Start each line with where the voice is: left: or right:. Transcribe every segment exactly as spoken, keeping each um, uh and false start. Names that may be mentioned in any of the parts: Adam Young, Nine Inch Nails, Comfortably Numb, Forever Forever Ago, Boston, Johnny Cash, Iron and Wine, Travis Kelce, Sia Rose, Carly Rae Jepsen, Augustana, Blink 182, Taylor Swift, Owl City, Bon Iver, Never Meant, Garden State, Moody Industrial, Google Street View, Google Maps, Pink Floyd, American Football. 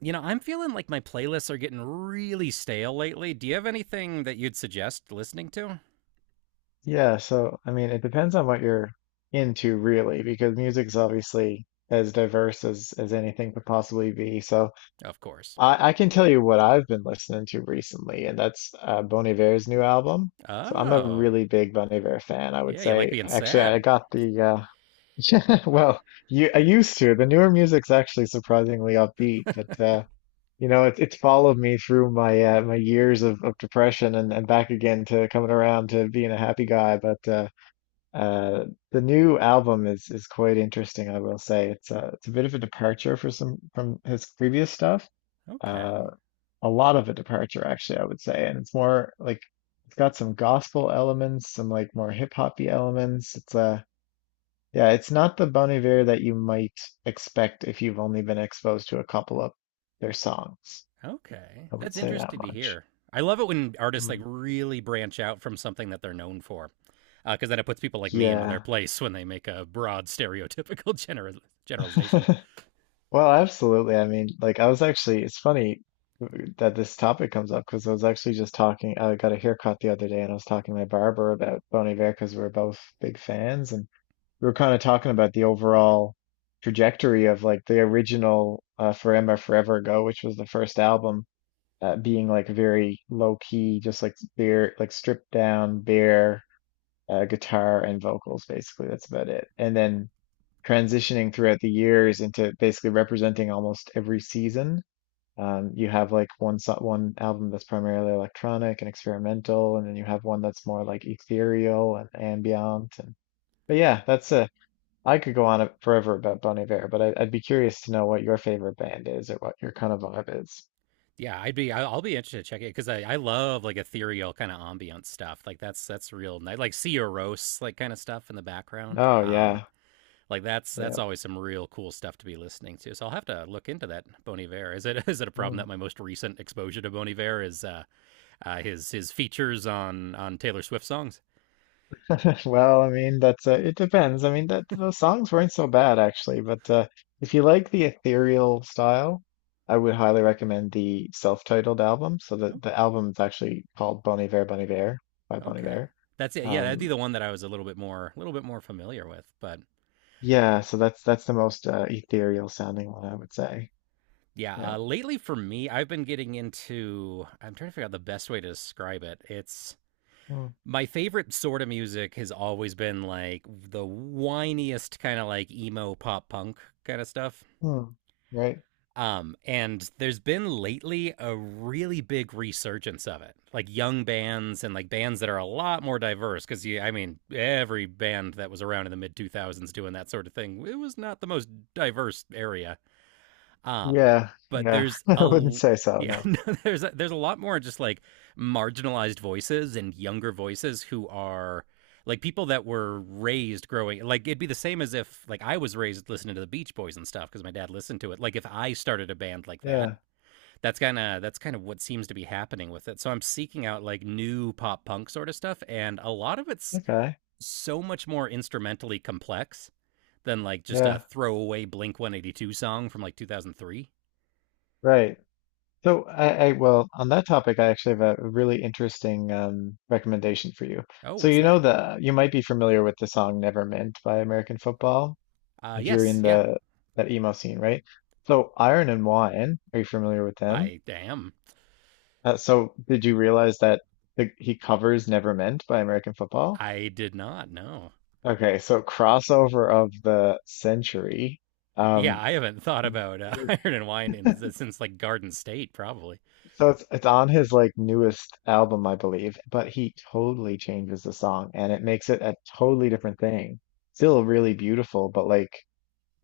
right: You know, I'm feeling like my playlists are getting really stale lately. Do you have anything that you'd suggest listening to?
left: Yeah, so I mean, it depends on what you're into really, because music's obviously as diverse as as anything could possibly be. So
right: Of course.
left: I I can tell you what I've been listening to recently, and that's uh, Bon Iver's new album. So I'm a
right: Oh,
left: really big Bon Iver fan. I would
right: yeah, you like
left: say
right: being
left: actually I
right: sad.
left: got the uh yeah, well, you I used to. The newer music's actually surprisingly upbeat, but uh you know, it's it's followed me through my uh, my years of, of depression and, and back again to coming around to being a happy guy. But uh, uh, the new album is is quite interesting, I will say. It's a it's a bit of a departure for some from his previous stuff.
right: Okay,
left: Uh, a lot of a departure, actually, I would say. And it's more like it's got some gospel elements, some like more hip hoppy elements. It's uh Yeah, it's not the Bon Iver that you might expect if you've only been exposed to a couple of their songs.
right: okay.
left: I would
right: That's
left: say that
right: interesting to
left: much.
right: hear. I love it when artists like
left: Mm.
right: really branch out from something that they're known for, because uh, then it puts people like me in their
left: Yeah.
right: place when they make a broad stereotypical general generalization.
left: Well, absolutely. I mean, like I was actually, it's funny that this topic comes up because I was actually just talking, I got a haircut the other day and I was talking to my barber about Bon Iver because we're both big fans, and we were kind of talking about the overall trajectory of like the original uh, Forever Forever Ago, which was the first album, uh, being like very low key, just like bare, like stripped down, bare uh, guitar and vocals, basically. That's about it. And then transitioning throughout the years into basically representing almost every season. Um, you have like one so one album that's primarily electronic and experimental, and then you have one that's more like ethereal and ambient. And but yeah, that's a I could go on forever about Bon Iver, but I, I'd be curious to know what your favorite band is or what your kind of vibe is.
right: Yeah, I'd be, I- I'll be interested to check it because I, I love like ethereal kind of ambient stuff. Like that's that's real nice, like Sia Rose, like kind of stuff in the background.
left: Oh
right: Um,
left: yeah,
right: Like that's that's
left: yeah.
right: always some real cool stuff to be listening to. So I'll have to look into that Bon Iver. Is it is it a problem
left: Hmm.
right: that my most recent exposure to Bon Iver is uh, uh, his his features on on Taylor Swift songs?
left: Well, I mean, that's uh, it depends. I mean, that those songs weren't so bad actually, but uh, if you like the ethereal style, I would highly recommend the self-titled album. So the
right: Oh,
left: the album's actually called Bon Iver, Bon Iver by Bon
right: okay,
left: Iver.
right: that's it. Yeah, that'd be
left: Um,
right: the one that I was a little bit more a little bit more familiar with. But
left: yeah, so that's that's the most uh, ethereal sounding one, I would say.
right: yeah,
left: Yeah.
right: uh, lately for me, I've been getting into. I'm trying to figure out the best way to describe it. It's
left: Mm,
right: My favorite sort of music has always been like the whiniest kind of like emo pop punk kind of stuff.
left: mm, right.
right: Um, and there's been lately a really big resurgence of it, like young bands and like bands that are a lot more diverse. Because I mean, every band that was around in the mid two thousands doing that sort of thing, it was not the most diverse area. Um,
left: Yeah.
right: but
left: Yeah.
right: there's
left: I
right: a
left: wouldn't say so.
right: Yeah,
left: No.
right: no, there's a, there's a lot more just like marginalized voices and younger voices who are like people that were raised growing like it'd be the same as if like I was raised listening to the Beach Boys and stuff because my dad listened to it. Like if I started a band like that,
left: Yeah.
right: that's kind of that's kind of what seems to be happening with it. So I'm seeking out like new pop punk sort of stuff and a lot of it's
left: Okay.
right: so much more instrumentally complex than like just a
left: Yeah.
right: throwaway Blink one eighty-two song from like two thousand three.
left: Right. So I, I well, on that topic I actually have a really interesting um, recommendation for you.
right: Oh,
left: So
right: what's
left: you
right: that?
left: know the you might be familiar with the song "Never Meant" by American Football
right: Uh,
left: if you're
right: yes,
left: in
right: yeah,
left: the that emo scene, right? So Iron and Wine, are you familiar with them?
right: I am.
left: Uh, so did you realize that the, he covers "Never Meant" by American Football?
right: I did not know.
left: Okay, so crossover of the century.
right: Yeah,
left: Um,
right: I haven't thought about uh, Iron and Wine in, since like Garden State, probably.
left: So it's it's on his like newest album, I believe, but he totally changes the song and it makes it a totally different thing. Still really beautiful, but like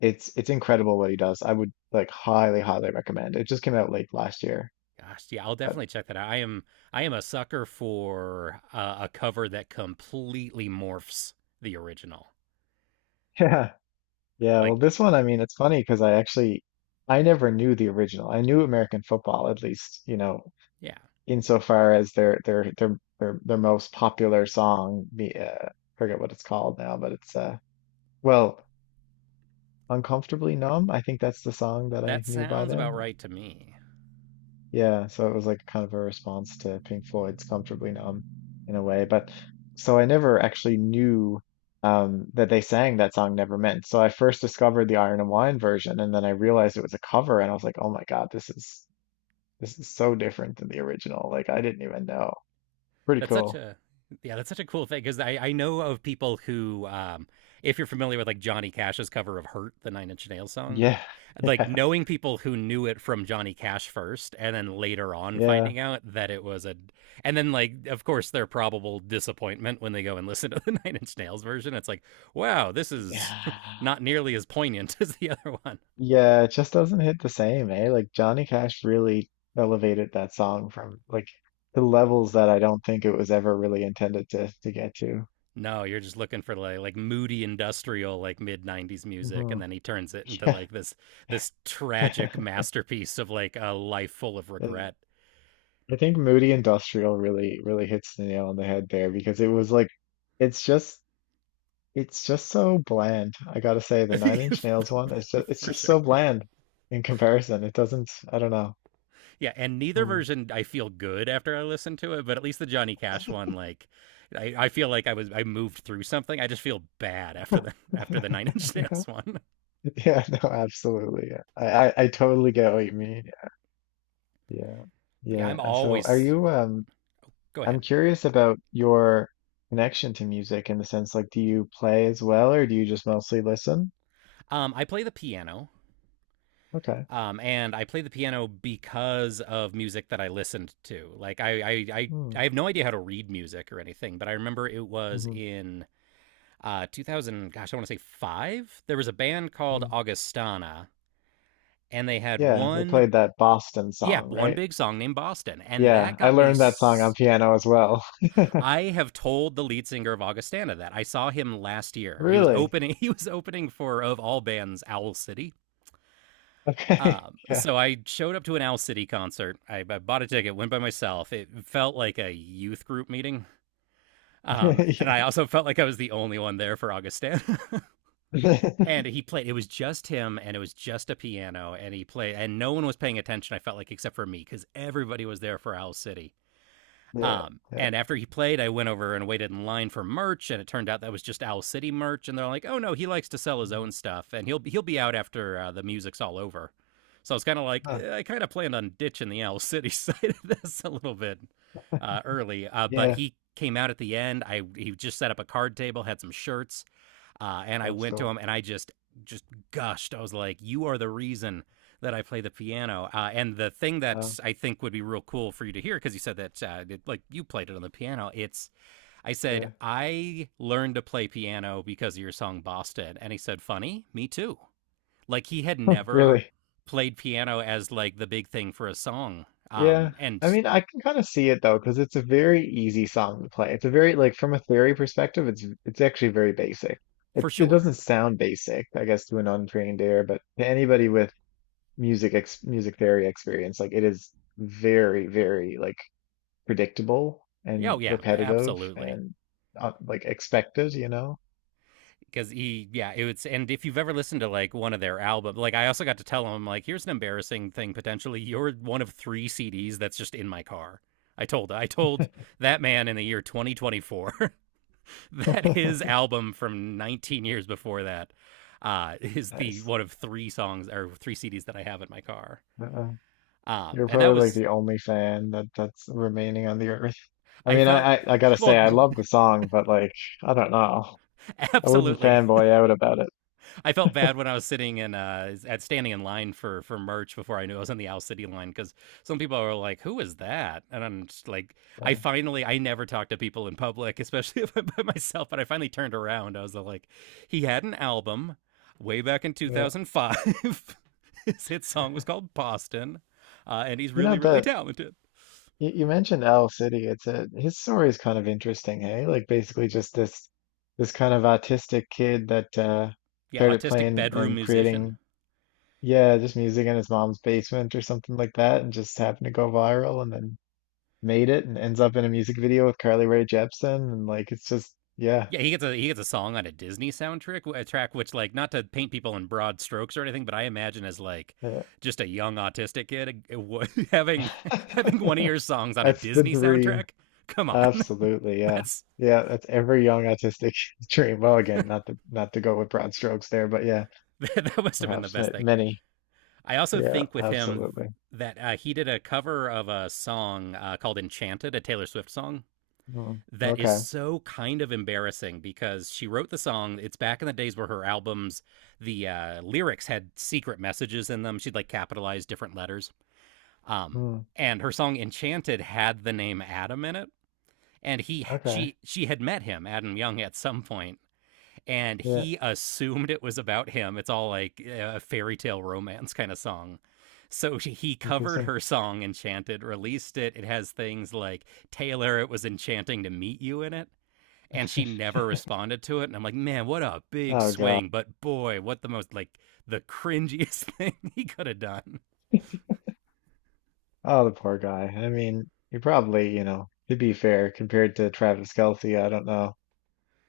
left: it's it's incredible what he does. I would like highly, highly recommend. It just came out late last year.
right: Gosh, yeah, I'll
left: But
right: definitely check that out. I am, I am a sucker for uh, a cover that completely morphs the original.
left: yeah. Yeah,
right: Like,
left: well this one, I mean, it's funny because I actually I never knew the original. I knew American football, at least, you know,
right: yeah,
left: insofar as their their their their, their most popular song, the uh, forget what it's called now, but it's uh well "Uncomfortably Numb." I think that's the song that I
right: that
left: knew by
right: sounds about
left: them.
right: right to me.
left: Yeah, so it was like kind of a response to Pink Floyd's "Comfortably Numb" in a way. But so I never actually knew um, that they sang that song "Never Meant." So I first discovered the Iron and Wine version, and then I realized it was a cover, and I was like, oh my God, this is this is so different than the original. Like I didn't even know. Pretty
right: That's such
left: cool.
right: a Yeah, that's such a cool thing because I, I know of people who, um, if you're familiar with like Johnny Cash's cover of "Hurt," the Nine Inch Nails song,
left: Yeah,
right: like
left: yeah,
right: knowing people who knew it from Johnny Cash first, and then later on
left: yeah,
right: finding out that it was a, and then like of course their probable disappointment when they go and listen to the Nine Inch Nails version. It's like, wow, this is
left: yeah.
right: not nearly as poignant as the other one.
left: Yeah, it just doesn't hit the same, eh? Like Johnny Cash really elevated that song from like the levels that I don't think it was ever really intended to to get to.
right: No, you're just looking for like like moody industrial like mid nineties music, and
left: Hmm.
right: then he turns it into
left: Yeah.
right: like this this tragic masterpiece of like a life full of
left: Uh,
right: regret.
left: I think Moody Industrial really really hits the nail on the head there because it was like it's just it's just so bland. I gotta say the Nine Inch Nails one is just it's
right: For
left: just so
right: sure.
left: bland in comparison. It doesn't I don't know.
right: Yeah, and neither
left: Hmm.
right: version I feel good after I listen to it, but at least the Johnny Cash one, like I, I feel like I was I moved through something. I just feel bad after the after the Nine Inch Nails one.
left: Yeah, no, absolutely. I, I I totally get what you mean. Yeah.
right: But yeah,
left: Yeah.
right: I'm
left: And so are
right: always
left: you um
right: go
left: I'm
right: ahead.
left: curious about your connection to music in the sense like do you play as well or do you just mostly listen?
right: Um, I play the piano.
left: Okay.
right: Um, and I play the piano because of music that I listened to. Like I, I, I,
left: Hmm.
right: I have no idea how to read music or anything, but I remember it was
left: Mm-hmm.
right: in uh, two thousand. Gosh, I want to say five. There was a band called
left: Mm.
right: Augustana, and they had
left: Yeah, they played
right: one,
left: that Boston
right: yeah,
left: song,
right: one
left: right?
right: big song named Boston, and
left: Yeah,
right: that
left: I
right: got me.
left: learned that song on
right: s-
left: piano as well.
right: I have told the lead singer of Augustana that I saw him last year. He was
left: Really?
right: opening. He was opening for of all bands, Owl City.
left: Okay.
right: Um,
left: Yeah.
right: so I showed up to an Owl City concert. I, I bought a ticket, went by myself. It felt like a youth group meeting. Um, and I also felt like I was the only one there for Augustin.
left: Yeah.
right: And he played, it was just him and it was just a piano. And he played, and no one was paying attention, I felt like, except for me, because everybody was there for Owl City.
left: Yeah.
right: Um,
left: Yeah.
right: and after he played, I went over and waited in line for merch, and it turned out that was just Owl City merch. And they're like, "Oh no, he likes to sell his
left: Mm.
right: own stuff, and he'll he'll be out after uh, the music's all over." So I was kind of like,
left: Huh.
right: eh, I kind of planned on ditching the Owl City side of this a little bit uh, early, uh, but
left: Yeah.
right: he came out at the end. I He just set up a card table, had some shirts, uh, and I
left: That's
right: went to
left: cool.
right: him and I just just gushed. I was like, "You are the reason that I play the piano." Uh, and the thing
left: Wow.
right: that I think would be real cool for you to hear, because you said that uh, it, like you played it on the piano. It's I said
left: Yeah.
right: I learned to play piano because of your song Boston, and he said, "Funny, me too." Like he had never
left: Really.
right: played piano as like the big thing for a song.
left: Yeah,
right: Um, and
left: I mean, I can kind of see it though, because it's a very easy song to play. It's a very like from a theory perspective, it's it's actually very basic.
right: for
left: It it
right: sure,
left: doesn't sound basic, I guess, to an untrained ear, but to anybody with music ex music theory experience, like it is very, very like predictable
right: yeah, oh,
left: and
right: yeah,
left: repetitive
right: absolutely.
left: and uh, like expected, you know?
right: Because he, yeah, it was. And if you've ever listened to like one of their albums, like I also got to tell him, like, here's an embarrassing thing. Potentially you're one of three C Ds that's just in my car. I told i told that man in the year twenty twenty-four that his album from nineteen years before that uh is the
left: Nice.
right: one of three songs or three C Ds that I have in my car.
left: Uh,
right: Um
left: you're
right: and that
left: probably like
right: was,
left: the only fan that that's remaining on the earth. I
right: I
left: mean,
right: felt,
left: I, I I gotta say,
right: well,
left: I love the song, but like, I don't know. I wouldn't
right: absolutely.
left: fanboy out about it.
right: I felt bad when I was sitting in uh at standing in line for for merch before I knew I was on the Owl City line because some people are like, "Who is that?" And I'm just like, I
left: Yeah,
right: finally I never talk to people in public, especially if I'm by myself. But I finally turned around. I was like, he had an album way back in
left: yeah.
right: two thousand five. His hit song was called Boston, uh, and he's
left: You know
right: really really
left: that
right: talented.
left: you, you mentioned Owl City. It's a His story is kind of interesting, hey? Like basically just this this kind of autistic kid that uh
right: Yeah,
left: started
right: autistic
left: playing
right: bedroom
left: and
right: musician.
left: creating, yeah, just music in his mom's basement or something like that, and just happened to go viral and then made it and ends up in a music video with Carly Rae Jepsen, and like it's just yeah.
right: Yeah, he gets a he gets a song on a Disney soundtrack, a track which like not to paint people in broad strokes or anything, but I imagine as like
left: Yeah.
right: just a young autistic kid having having one of your songs on a
left: That's the
right: Disney
left: dream.
right: soundtrack. Come on,
left: Absolutely, yeah.
right: that's
left: Yeah, that's every young autistic dream. Well, again, not to not to go with broad strokes there, but yeah,
right: that must have been the
left: perhaps ma-
right: best thing.
left: many.
right: I also
left: Yeah,
right: think with him
left: absolutely.
right: that uh, he did a cover of a song uh, called "Enchanted," a Taylor Swift song,
left: Mm,
right: that is
left: okay.
right: so kind of embarrassing because she wrote the song. It's back in the days where her albums, the uh, lyrics had secret messages in them. She'd like capitalize different letters. Um,
left: Mm,
right: and her song Enchanted had the name Adam in it. And he,
left: okay.
right: she, she had met him, Adam Young, at some point, and
left: Yeah,
right: he assumed it was about him. It's all like a fairy tale romance kind of song. So she- he covered
left: interesting.
right: her song Enchanted, released it. It has things like Taylor, it was enchanting to meet you in it. And she never responded to it. And I'm like, man, what a big
left: Oh God.
right: swing. But boy, what the most like the cringiest thing he could have done.
left: Oh, the poor guy. I mean, he probably, you know, to be fair, compared to Travis Kelce, I don't know.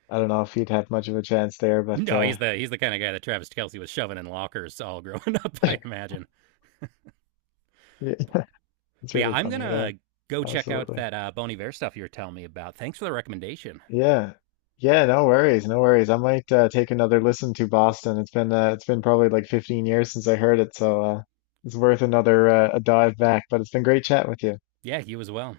left: I don't know if he'd have much of a chance there, but
right: No,
left: uh
right: he's the he's the kind of guy that Travis Kelsey was shoving in lockers all growing up, I imagine.
left: yeah, it's
right: But yeah,
left: really
right: I'm
left: funny. Yeah,
right: gonna go check out
left: absolutely.
right: that uh, Bon Iver stuff you were telling me about. Thanks for the recommendation.
left: Yeah. Yeah, no worries, no worries. I might uh, take another listen to Boston. It's been uh, it's been probably like fifteen years since I heard it, so uh, it's worth another uh, a dive back. But it's been great chatting with you.
right: Yeah, you as well.